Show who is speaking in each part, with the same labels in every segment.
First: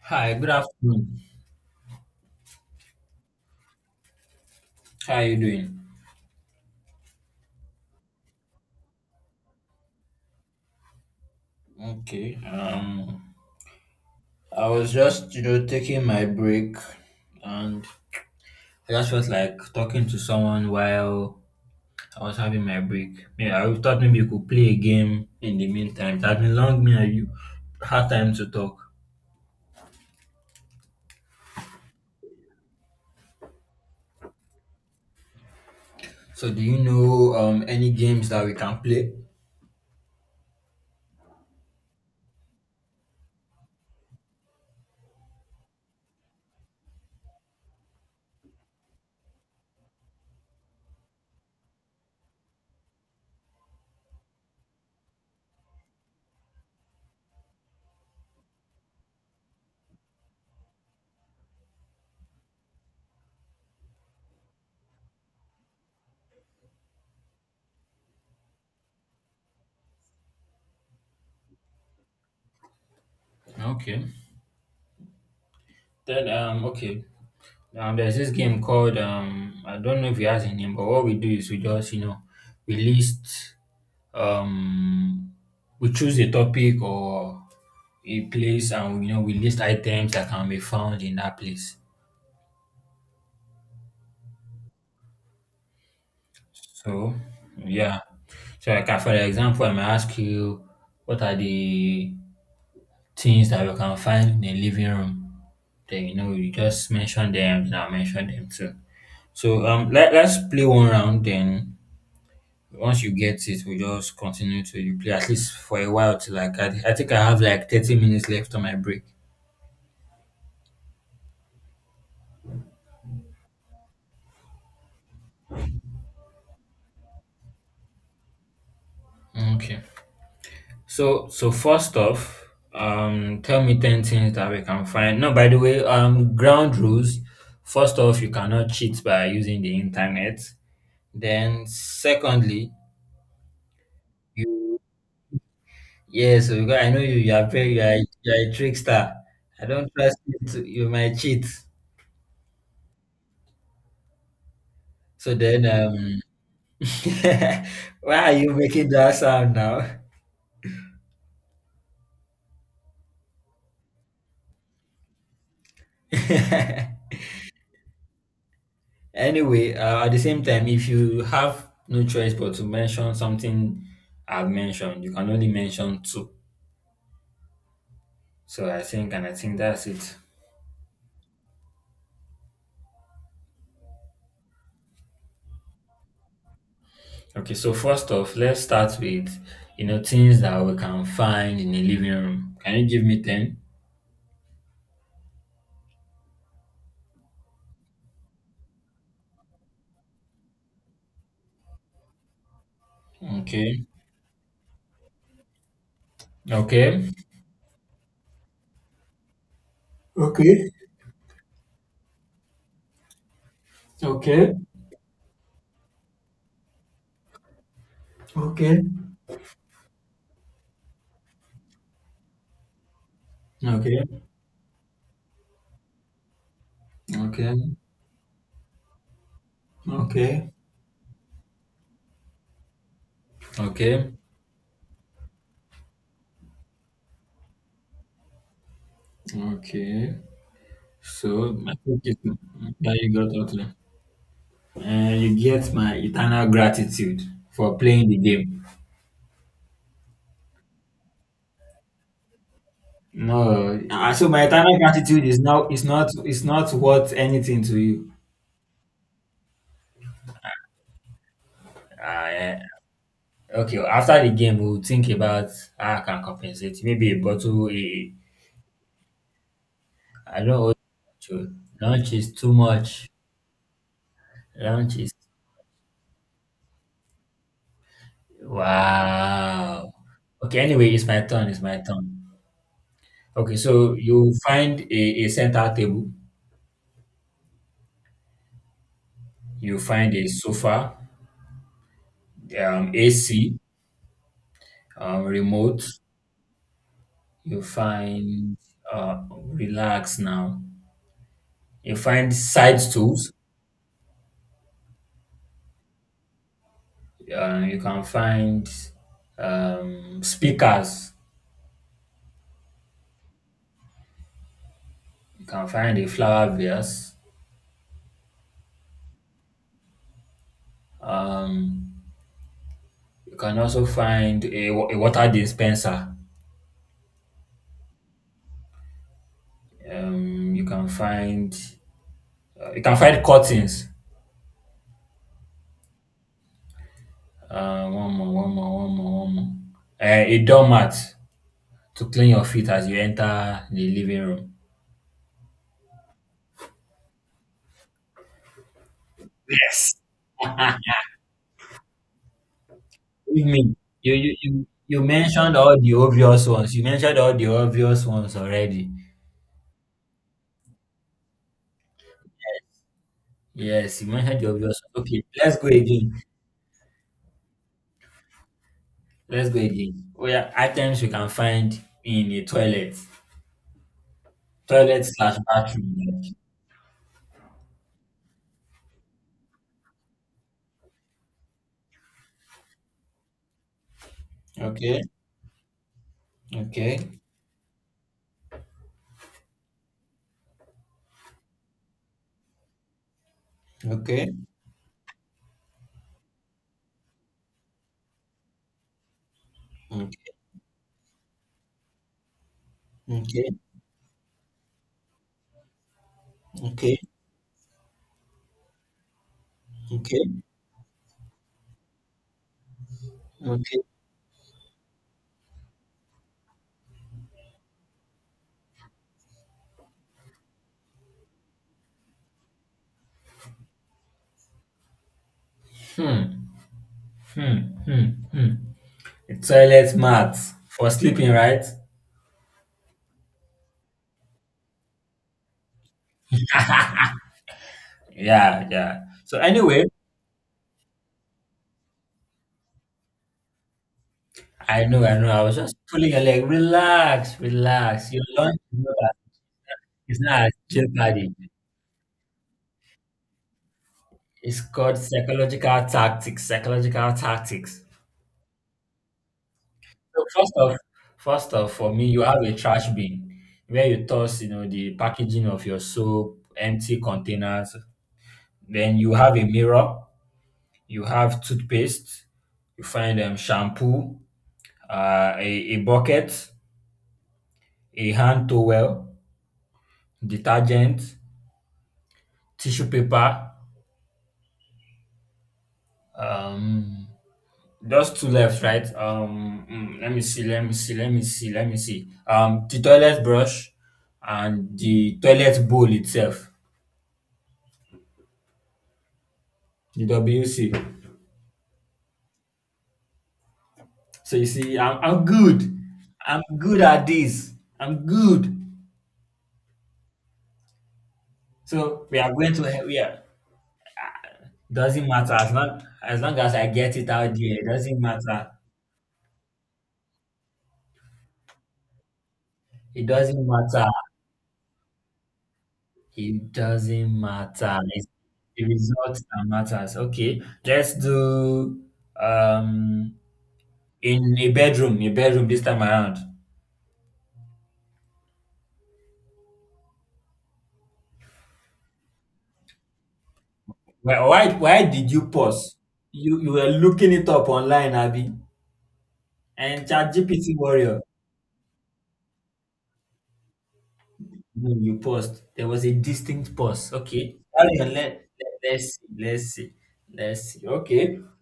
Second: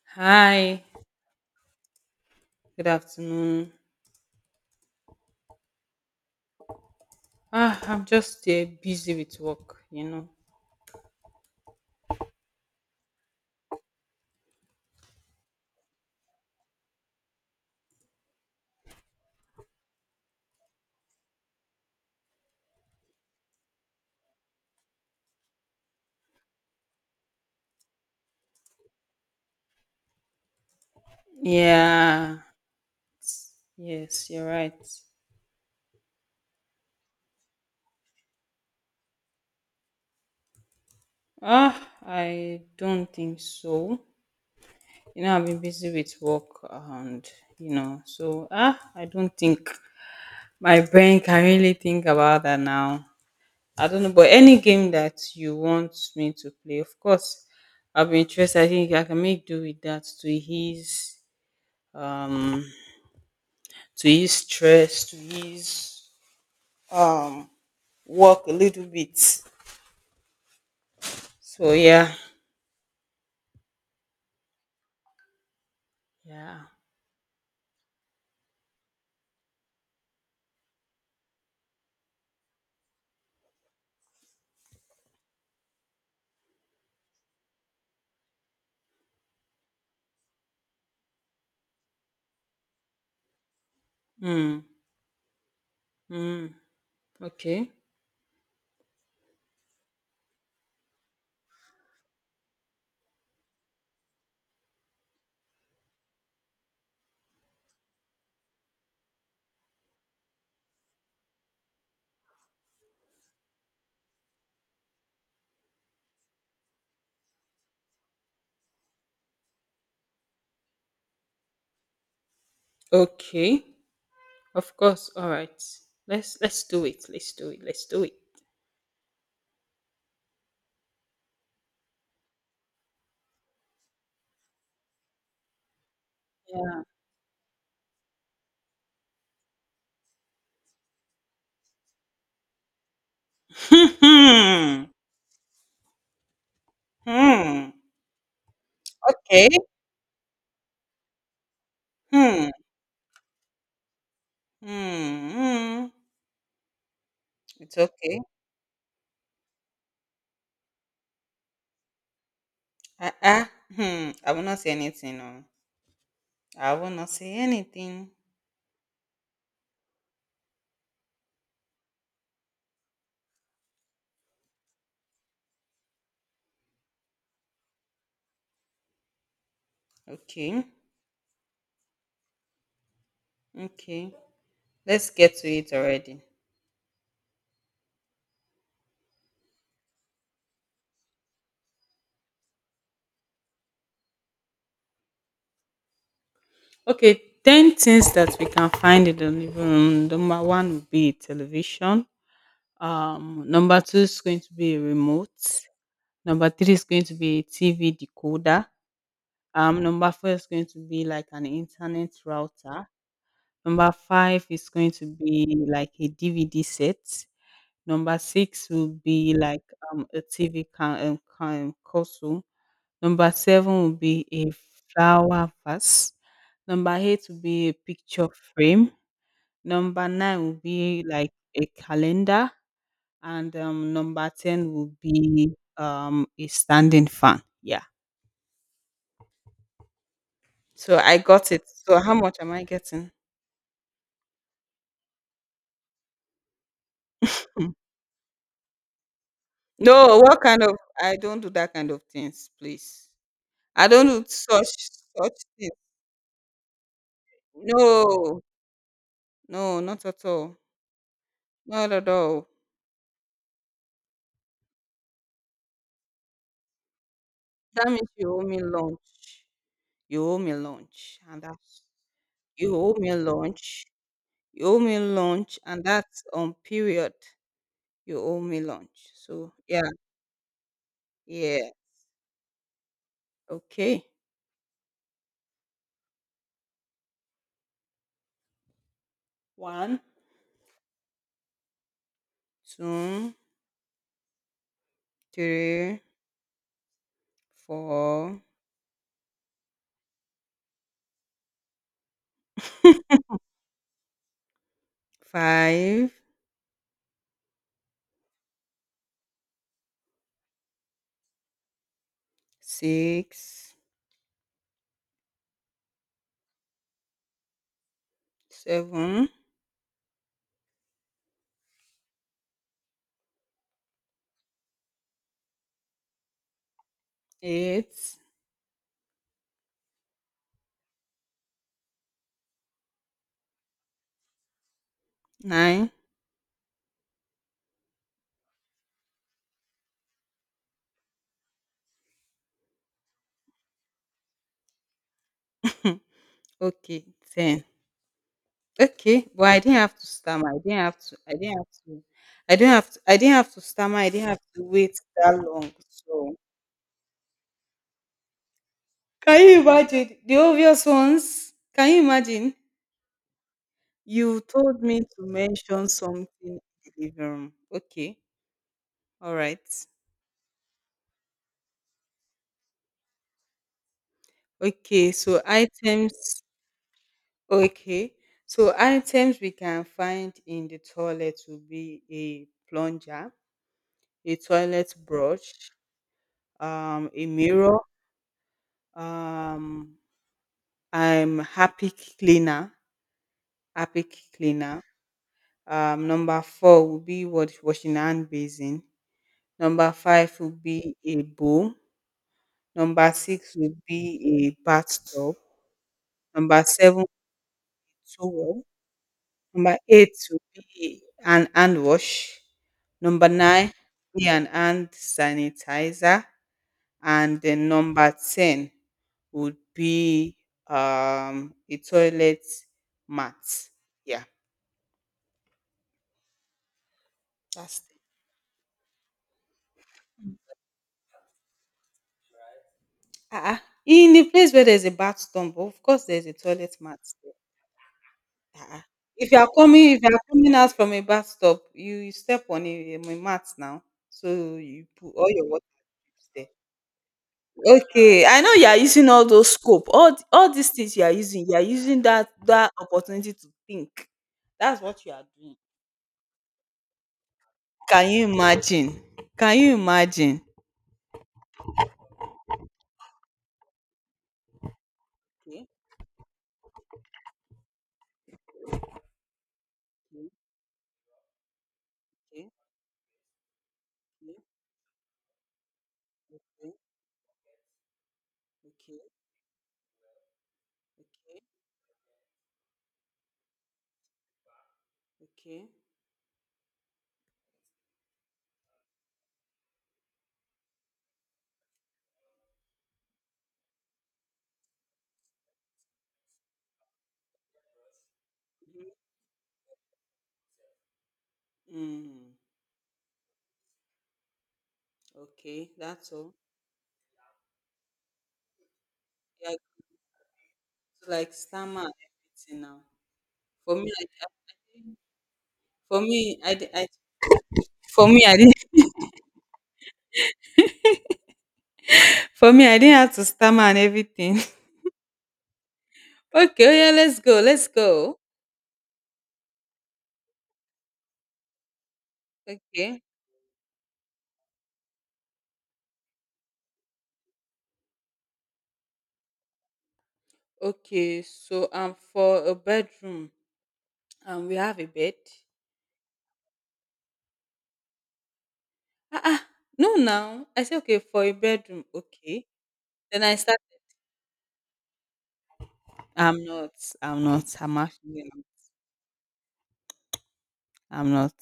Speaker 1: Hi, good
Speaker 2: Hi,
Speaker 1: afternoon.
Speaker 2: good afternoon.
Speaker 1: How are you doing?
Speaker 2: Ah, I'm just busy with work, you know.
Speaker 1: Okay. I was just, taking my break and I just felt like talking to someone while I was having my break. Yeah, I thought maybe you could play a game in the meantime. It has been long me and you had time to talk.
Speaker 2: Yeah, yes, you're right.
Speaker 1: So do you know any games that we can play?
Speaker 2: Ah, I don't think so. You know, I've been busy with work and, you know, so I don't think my brain can really think about that now. I don't know, but any game that you want me to play, of course, I'll be interested. I think I can make do with that um to ease stress, to ease um work a little bit so yeah.
Speaker 1: Okay. Then
Speaker 2: Yeah.
Speaker 1: okay. There's this game called I don't know if it has a name, but what we do is we just, we list Um, we choose a topic or a place, and you know we list items that can be found in that place.
Speaker 2: Mm, mm,
Speaker 1: So
Speaker 2: okay.
Speaker 1: yeah, so like for example, I may ask you, what are the things that we can find in a living room? Then you know you just mention them, and I'll mention them too. So let's play one round. Then once you get it, we just continue to you play at least for a while. Till like I think I have like 30 minutes left on my break.
Speaker 2: Okay, of course, all right, let's do it, let's do it, let's do it.
Speaker 1: Okay. So first off, tell me ten things that we can find. No, by the way, ground
Speaker 2: Yeah.
Speaker 1: rules. First off, you cannot cheat by using the internet. Then, secondly, you
Speaker 2: Hmm.
Speaker 1: yeah. So because I know you are
Speaker 2: Hmm.
Speaker 1: very, you are a trickster.
Speaker 2: Okay.
Speaker 1: I don't trust you. You might cheat.
Speaker 2: Hmm. Hmm.
Speaker 1: So then,
Speaker 2: Hmm. It's
Speaker 1: why
Speaker 2: okay.
Speaker 1: are you making that sound now?
Speaker 2: Uh-uh. Hmm, I will not say anything. No, I will not say anything.
Speaker 1: Anyway, at the same time, if you have no choice but to mention something I've mentioned, you can only mention two. So I think, and I think that's it.
Speaker 2: Okay. Okay, let's get to it already.
Speaker 1: Okay, so first off, let's start with you know things that we can find in a living room. Can you give me ten?
Speaker 2: Okay, 10 things that we can find in the living room. Number one would be television. Number
Speaker 1: Okay,
Speaker 2: two is going to be a remote. Number three is going
Speaker 1: okay,
Speaker 2: to be a TV decoder. Number four is going
Speaker 1: Okay.
Speaker 2: to be like an internet router. Number five
Speaker 1: okay,
Speaker 2: is going to be like a DVD set. Number six
Speaker 1: Okay.
Speaker 2: will be like a TV can, um, can console. Number seven will
Speaker 1: okay,
Speaker 2: be a flower vase. Number eight will
Speaker 1: okay,
Speaker 2: be a picture frame. Number nine
Speaker 1: Okay.
Speaker 2: will be like a calendar, and
Speaker 1: okay,
Speaker 2: number ten will be a standing fan. Yeah.
Speaker 1: okay.
Speaker 2: So I
Speaker 1: So
Speaker 2: got it.
Speaker 1: I
Speaker 2: So
Speaker 1: think
Speaker 2: how
Speaker 1: it's,
Speaker 2: much am I
Speaker 1: yeah, you
Speaker 2: getting?
Speaker 1: got that. And you get my eternal gratitude for playing the game.
Speaker 2: No, what kind of? I don't do that kind of things, please.
Speaker 1: No,
Speaker 2: I don't
Speaker 1: ah,
Speaker 2: do
Speaker 1: so my
Speaker 2: such
Speaker 1: eternal gratitude
Speaker 2: such
Speaker 1: is now
Speaker 2: things.
Speaker 1: It's not worth anything to you.
Speaker 2: No, no, not at all. Not at
Speaker 1: Ah,
Speaker 2: all.
Speaker 1: eh. Okay. After the game, we'll think about how I can compensate. Maybe a bottle.
Speaker 2: That means
Speaker 1: A,
Speaker 2: you owe me lunch. You owe
Speaker 1: I don't
Speaker 2: me
Speaker 1: owe
Speaker 2: lunch, and
Speaker 1: you.
Speaker 2: that's
Speaker 1: Lunch is too
Speaker 2: you owe
Speaker 1: much.
Speaker 2: me lunch. You owe
Speaker 1: Lunch
Speaker 2: me
Speaker 1: is
Speaker 2: lunch, and that's on period. You owe me lunch. So yeah.
Speaker 1: wow. Okay. Anyway, it's my turn. It's
Speaker 2: Yeah.
Speaker 1: my turn. Okay. So
Speaker 2: Okay.
Speaker 1: you find a center table. You
Speaker 2: One,
Speaker 1: find a sofa.
Speaker 2: two,
Speaker 1: AC. Remote.
Speaker 2: three,
Speaker 1: You
Speaker 2: four,
Speaker 1: find relax now. You find side tools.
Speaker 2: five,
Speaker 1: You can find speakers.
Speaker 2: six,
Speaker 1: You can find a flower vase.
Speaker 2: seven,
Speaker 1: Um, you can also find a, a water dispenser.
Speaker 2: eight,
Speaker 1: Um, you can find you can find curtains.
Speaker 2: nine.
Speaker 1: One more, one more, one more, one more. A doormat to clean your feet as you enter the living room.
Speaker 2: Okay, ten. Okay, but I didn't
Speaker 1: Yes.
Speaker 2: have to stammer. I didn't have to. I didn't have to. I didn't have to. I didn't
Speaker 1: Believe
Speaker 2: have to
Speaker 1: me,
Speaker 2: stammer. I
Speaker 1: you
Speaker 2: didn't
Speaker 1: you
Speaker 2: have to
Speaker 1: you
Speaker 2: wait
Speaker 1: you
Speaker 2: that
Speaker 1: mentioned
Speaker 2: long.
Speaker 1: all the
Speaker 2: So
Speaker 1: obvious ones. You mentioned all the obvious ones already.
Speaker 2: can you imagine the obvious ones? Can you imagine?
Speaker 1: Yes, you
Speaker 2: You
Speaker 1: mentioned the obvious
Speaker 2: told me
Speaker 1: ones.
Speaker 2: to
Speaker 1: Okay, let's go
Speaker 2: mention
Speaker 1: again.
Speaker 2: something in the living room. Okay. All
Speaker 1: Let's
Speaker 2: right.
Speaker 1: go again. Well, yeah, items you can find in a toilet, toilet
Speaker 2: Okay.
Speaker 1: slash
Speaker 2: So
Speaker 1: bathroom. Like.
Speaker 2: items. Okay. So items we can find in the toilet will be a plunger, a toilet
Speaker 1: Okay,
Speaker 2: brush,
Speaker 1: okay,
Speaker 2: a mirror, um, I'm happy cleaner, happy
Speaker 1: okay,
Speaker 2: cleaner. Number four will be what washing hand basin. Number
Speaker 1: okay,
Speaker 2: five will be a bowl. Number
Speaker 1: okay,
Speaker 2: 6 would be a bathtub. Number
Speaker 1: okay,
Speaker 2: 7, a towel. Number 8
Speaker 1: okay,
Speaker 2: would be an hand wash. Number 9
Speaker 1: okay.
Speaker 2: be an hand sanitizer. And then number 10 would be a toilet mat. Yeah,
Speaker 1: Hmm, hmm,
Speaker 2: that's it.
Speaker 1: hmm, hmm. A toilet mat for sleeping, right?
Speaker 2: Uh-uh. In the place where there's a bathtub, of course, there's a toilet mat.
Speaker 1: Yeah,
Speaker 2: Ah.
Speaker 1: yeah. So anyway,
Speaker 2: If you are coming out from a bathtub, you step on a mat now, so
Speaker 1: I
Speaker 2: you
Speaker 1: know,
Speaker 2: put
Speaker 1: I
Speaker 2: all
Speaker 1: know. I
Speaker 2: your
Speaker 1: was
Speaker 2: water
Speaker 1: just pulling your leg.
Speaker 2: there.
Speaker 1: Relax, relax.
Speaker 2: Okay,
Speaker 1: Your
Speaker 2: I know
Speaker 1: lunch
Speaker 2: you are
Speaker 1: is not
Speaker 2: using
Speaker 1: a-
Speaker 2: all those scope,
Speaker 1: it's not a
Speaker 2: all these things you are
Speaker 1: jeopardy.
Speaker 2: using. You are using that opportunity to think.
Speaker 1: It's
Speaker 2: That's
Speaker 1: called
Speaker 2: what you are doing.
Speaker 1: psychological tactics. Psychological tactics.
Speaker 2: Can you imagine? Can you
Speaker 1: So
Speaker 2: imagine?
Speaker 1: first off, for me, you have a trash bin where you toss, you know, the packaging of
Speaker 2: Okay,
Speaker 1: your soap, empty containers. Then you have a mirror. You have toothpaste. You find shampoo, a bucket, a hand towel,
Speaker 2: okay, okay, okay,
Speaker 1: detergent,
Speaker 2: okay, okay,
Speaker 1: tissue paper.
Speaker 2: okay.
Speaker 1: Um, just two left, right? Let me see, let me see, let me see, let me see. The toilet brush and the toilet bowl itself, the WC.
Speaker 2: Mm,
Speaker 1: So you see, I'm good.
Speaker 2: okay, that's all.
Speaker 1: I'm good at this. I'm good.
Speaker 2: Yeah, like stammer and
Speaker 1: So we are going
Speaker 2: everything
Speaker 1: to
Speaker 2: now.
Speaker 1: he- we are.
Speaker 2: For me, I
Speaker 1: Doesn't matter as long
Speaker 2: For
Speaker 1: as
Speaker 2: me,
Speaker 1: long
Speaker 2: I,
Speaker 1: as I
Speaker 2: di- I
Speaker 1: get it out there. It doesn't
Speaker 2: for me, I
Speaker 1: matter.
Speaker 2: didn't for me, I didn't
Speaker 1: It
Speaker 2: have to
Speaker 1: doesn't
Speaker 2: stammer and
Speaker 1: matter.
Speaker 2: everything.
Speaker 1: It
Speaker 2: Okay, oh yeah,
Speaker 1: doesn't
Speaker 2: let's go, let's
Speaker 1: matter. It's
Speaker 2: go.
Speaker 1: the results that matters. Okay, let's do
Speaker 2: Okay,
Speaker 1: um in a bedroom this time around.
Speaker 2: okay. So for a bedroom, we have a
Speaker 1: Why did
Speaker 2: bed.
Speaker 1: you pause? You were looking it up online, Abby,
Speaker 2: Ah, ah
Speaker 1: and
Speaker 2: no, now
Speaker 1: ChatGPT
Speaker 2: I say okay
Speaker 1: warrior.
Speaker 2: for a bedroom. Okay, then I start.
Speaker 1: No, you paused. There was a
Speaker 2: I'm
Speaker 1: distinct
Speaker 2: not.
Speaker 1: pause.
Speaker 2: I'm
Speaker 1: Okay,
Speaker 2: not. I'm
Speaker 1: carry on.
Speaker 2: actually. Not.
Speaker 1: Let's see, let's see, let's see.
Speaker 2: I'm
Speaker 1: Okay,
Speaker 2: not.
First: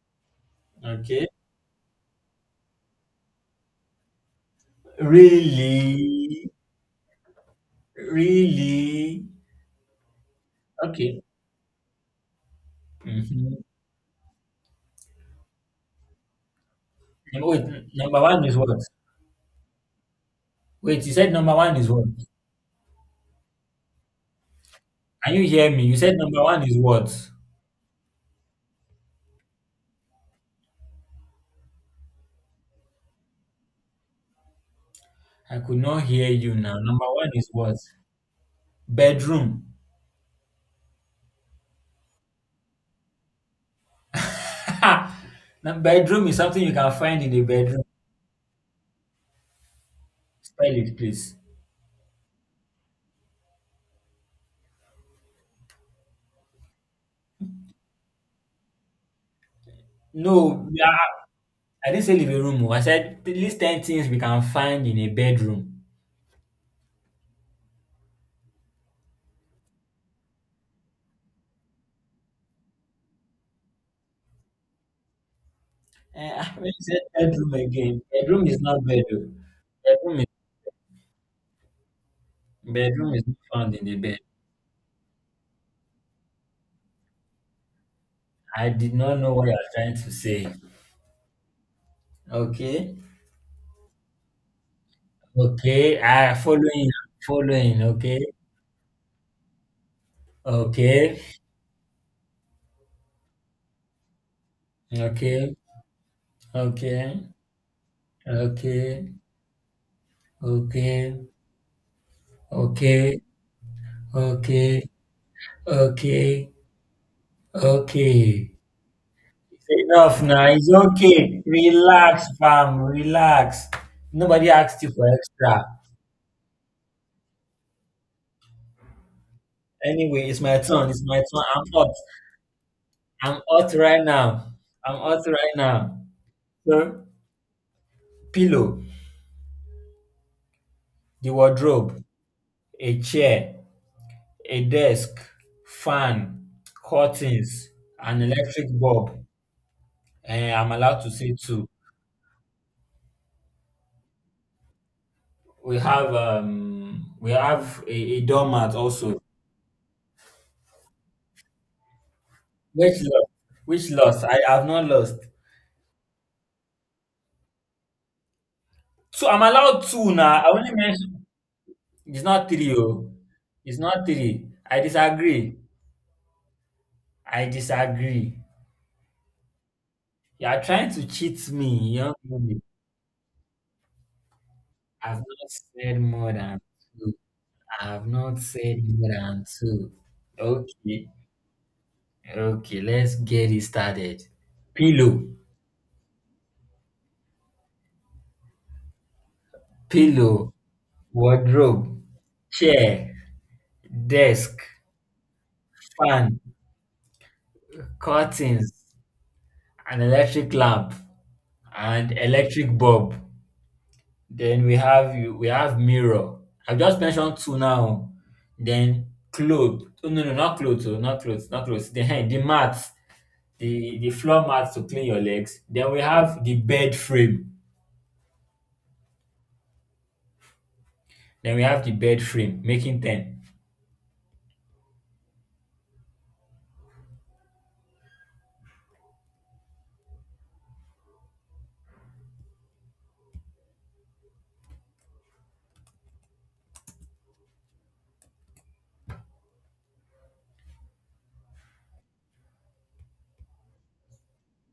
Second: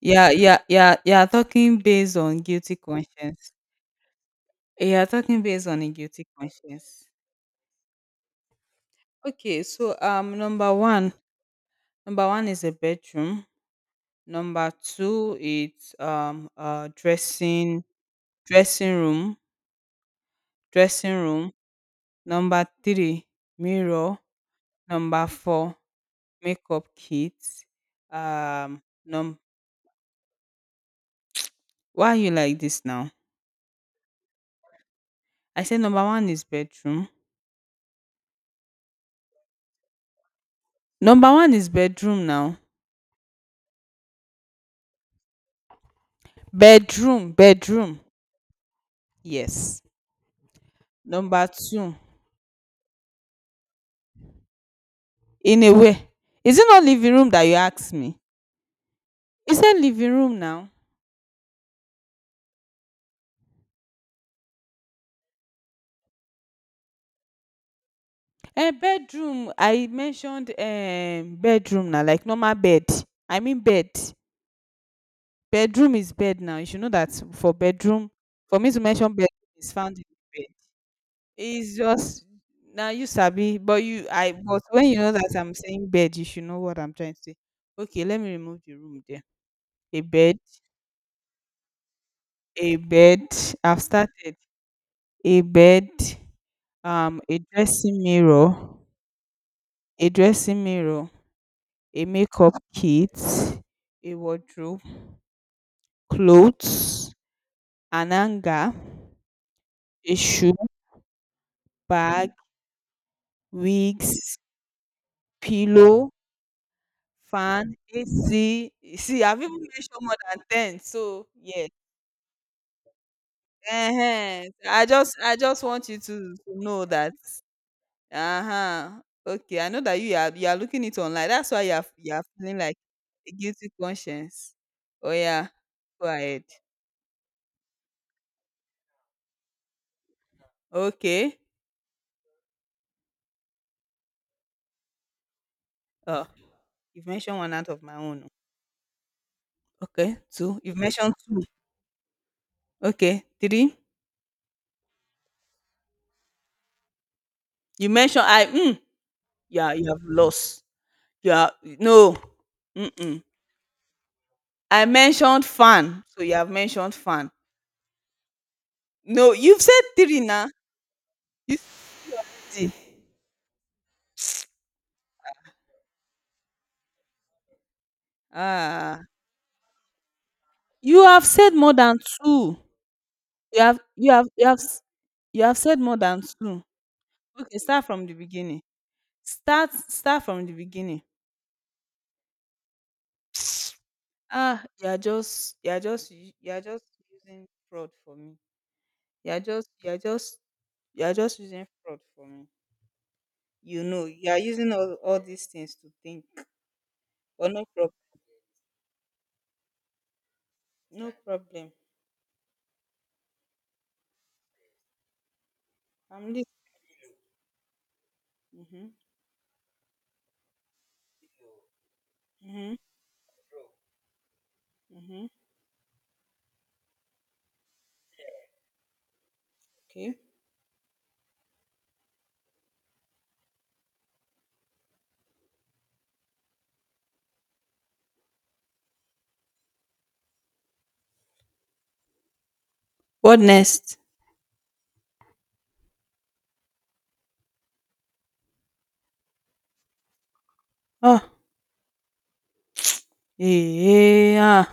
Speaker 2: Yeah, yeah, yeah, yeah.
Speaker 1: okay.
Speaker 2: Talking based on guilty conscience. Yeah, talking based on a guilty
Speaker 1: Really,
Speaker 2: conscience.
Speaker 1: really.
Speaker 2: Okay, so
Speaker 1: Okay.
Speaker 2: number one is a bedroom.
Speaker 1: Mhm.
Speaker 2: Number 2, it's,
Speaker 1: Wait,
Speaker 2: dressing
Speaker 1: number one is what?
Speaker 2: dressing room
Speaker 1: Wait, you
Speaker 2: dressing
Speaker 1: said
Speaker 2: room.
Speaker 1: number one is what?
Speaker 2: Number 3, mirror. Number
Speaker 1: Can you hear
Speaker 2: 4,
Speaker 1: me? You said number one is
Speaker 2: makeup
Speaker 1: what?
Speaker 2: kit. Num why are you like this now?
Speaker 1: I
Speaker 2: I
Speaker 1: could
Speaker 2: said
Speaker 1: not
Speaker 2: number 1
Speaker 1: hear
Speaker 2: is
Speaker 1: you now. Number
Speaker 2: bedroom.
Speaker 1: one is what? Bedroom.
Speaker 2: Number 1 is bedroom now.
Speaker 1: Now, bedroom is something you can find
Speaker 2: Bedroom,
Speaker 1: in a bedroom.
Speaker 2: bedroom. Yes.
Speaker 1: Spell it, please.
Speaker 2: Number 2, in a way. Is it not living room that you asked me? You said living room
Speaker 1: No,
Speaker 2: now.
Speaker 1: yeah, I didn't say living room. Oh. I said at least 10 things we can find in a bedroom.
Speaker 2: Bedroom, I mentioned bedroom na like normal bed. I mean bed. Bedroom is
Speaker 1: Eh,
Speaker 2: bed now,
Speaker 1: when
Speaker 2: you
Speaker 1: you
Speaker 2: should know
Speaker 1: said
Speaker 2: that. For
Speaker 1: bedroom again,
Speaker 2: bedroom,
Speaker 1: bedroom
Speaker 2: for
Speaker 1: is
Speaker 2: me to
Speaker 1: not bed.
Speaker 2: mention bed,
Speaker 1: Oh.
Speaker 2: is found in
Speaker 1: Bedroom is,
Speaker 2: bed. It's just na you
Speaker 1: bedroom is not
Speaker 2: sabi,
Speaker 1: found
Speaker 2: but
Speaker 1: in the
Speaker 2: you
Speaker 1: bed.
Speaker 2: I but when you know that I'm saying bed, you should know what I'm trying to say. Okay, let me remove
Speaker 1: I
Speaker 2: the
Speaker 1: did
Speaker 2: room
Speaker 1: not
Speaker 2: there.
Speaker 1: know what you are trying
Speaker 2: a
Speaker 1: to
Speaker 2: bed
Speaker 1: say.
Speaker 2: a
Speaker 1: Okay.
Speaker 2: bed I've started. A bed,
Speaker 1: Okay, I following,
Speaker 2: a
Speaker 1: following.
Speaker 2: dressing
Speaker 1: Okay,
Speaker 2: mirror, a dressing mirror,
Speaker 1: okay,
Speaker 2: a makeup kit, a wardrobe,
Speaker 1: okay,
Speaker 2: clothes,
Speaker 1: okay,
Speaker 2: an hanger,
Speaker 1: okay,
Speaker 2: a shoe,
Speaker 1: okay,
Speaker 2: bag,
Speaker 1: okay,
Speaker 2: wigs,
Speaker 1: okay,
Speaker 2: pillow,
Speaker 1: okay,
Speaker 2: fan,
Speaker 1: okay.
Speaker 2: AC. You see, I've even mentioned more
Speaker 1: Enough
Speaker 2: than
Speaker 1: now. It's
Speaker 2: ten. So
Speaker 1: okay.
Speaker 2: yes,
Speaker 1: Relax, fam. Relax. Nobody asked you for
Speaker 2: I just
Speaker 1: extra.
Speaker 2: want you to know that. Uh huh. Okay, I know that
Speaker 1: Anyway, it's
Speaker 2: you are
Speaker 1: my
Speaker 2: looking
Speaker 1: turn.
Speaker 2: it
Speaker 1: It's my
Speaker 2: online.
Speaker 1: turn.
Speaker 2: That's why
Speaker 1: I'm hot.
Speaker 2: you are feeling like a
Speaker 1: I'm
Speaker 2: guilty
Speaker 1: hot right now.
Speaker 2: conscience.
Speaker 1: I'm
Speaker 2: Oh
Speaker 1: hot
Speaker 2: yeah,
Speaker 1: right now.
Speaker 2: go ahead.
Speaker 1: So, pillow, the
Speaker 2: Okay.
Speaker 1: wardrobe, a chair, a desk,
Speaker 2: Oh,
Speaker 1: fan,
Speaker 2: you've mentioned one out
Speaker 1: curtains,
Speaker 2: of my
Speaker 1: an
Speaker 2: own.
Speaker 1: electric bulb.
Speaker 2: Okay,
Speaker 1: And
Speaker 2: 2.
Speaker 1: I'm
Speaker 2: You've
Speaker 1: allowed to
Speaker 2: mentioned
Speaker 1: say
Speaker 2: 2.
Speaker 1: two.
Speaker 2: Okay, 3. You
Speaker 1: A
Speaker 2: mentioned I.
Speaker 1: doormat
Speaker 2: Mm,
Speaker 1: also.
Speaker 2: yeah, you have lost. You are no.
Speaker 1: Which
Speaker 2: Mm-mm.
Speaker 1: lost? Which lost? I have
Speaker 2: I
Speaker 1: not lost.
Speaker 2: mentioned fan, so you have mentioned fan.
Speaker 1: So
Speaker 2: No,
Speaker 1: I'm
Speaker 2: you've said
Speaker 1: allowed two
Speaker 2: 3
Speaker 1: now.
Speaker 2: now.
Speaker 1: I only mentioned
Speaker 2: You
Speaker 1: it's not
Speaker 2: see.
Speaker 1: three. Oh. It's not three. I disagree. I disagree.
Speaker 2: Ah,
Speaker 1: You are trying
Speaker 2: you
Speaker 1: to
Speaker 2: have said
Speaker 1: cheat
Speaker 2: more
Speaker 1: me,
Speaker 2: than
Speaker 1: young
Speaker 2: 2.
Speaker 1: lady.
Speaker 2: You have you have you have s-
Speaker 1: I've
Speaker 2: you
Speaker 1: not
Speaker 2: have said more
Speaker 1: said
Speaker 2: than
Speaker 1: more than
Speaker 2: 2.
Speaker 1: two.
Speaker 2: Okay,
Speaker 1: I
Speaker 2: start from
Speaker 1: have
Speaker 2: the
Speaker 1: not
Speaker 2: beginning.
Speaker 1: said more than two.
Speaker 2: Start from the beginning.
Speaker 1: Okay. Okay, let's get it started.
Speaker 2: Ah,
Speaker 1: Pillow,
Speaker 2: you are just using fraud for me. You're just you're just
Speaker 1: pillow,
Speaker 2: you're just using fraud
Speaker 1: wardrobe,
Speaker 2: for me.
Speaker 1: chair,
Speaker 2: You know, you're
Speaker 1: desk,
Speaker 2: using all these things to think.
Speaker 1: fan,
Speaker 2: But no problem.
Speaker 1: curtains, an electric lamp,
Speaker 2: No problem.
Speaker 1: and electric bulb. Then we have you we have mirror.
Speaker 2: I'm listening.
Speaker 1: I've just mentioned two now.
Speaker 2: Mm-hmm.
Speaker 1: Then clothes. Oh not clothes, oh, not clothes, not clothes. Then the
Speaker 2: Mm-hmm.
Speaker 1: mats. The floor mats to clean your
Speaker 2: Mm-hmm.
Speaker 1: legs. Then we have the bed frame.
Speaker 2: Okay.
Speaker 1: Then we have the bed frame, making ten.
Speaker 2: What next? Oh, yeah.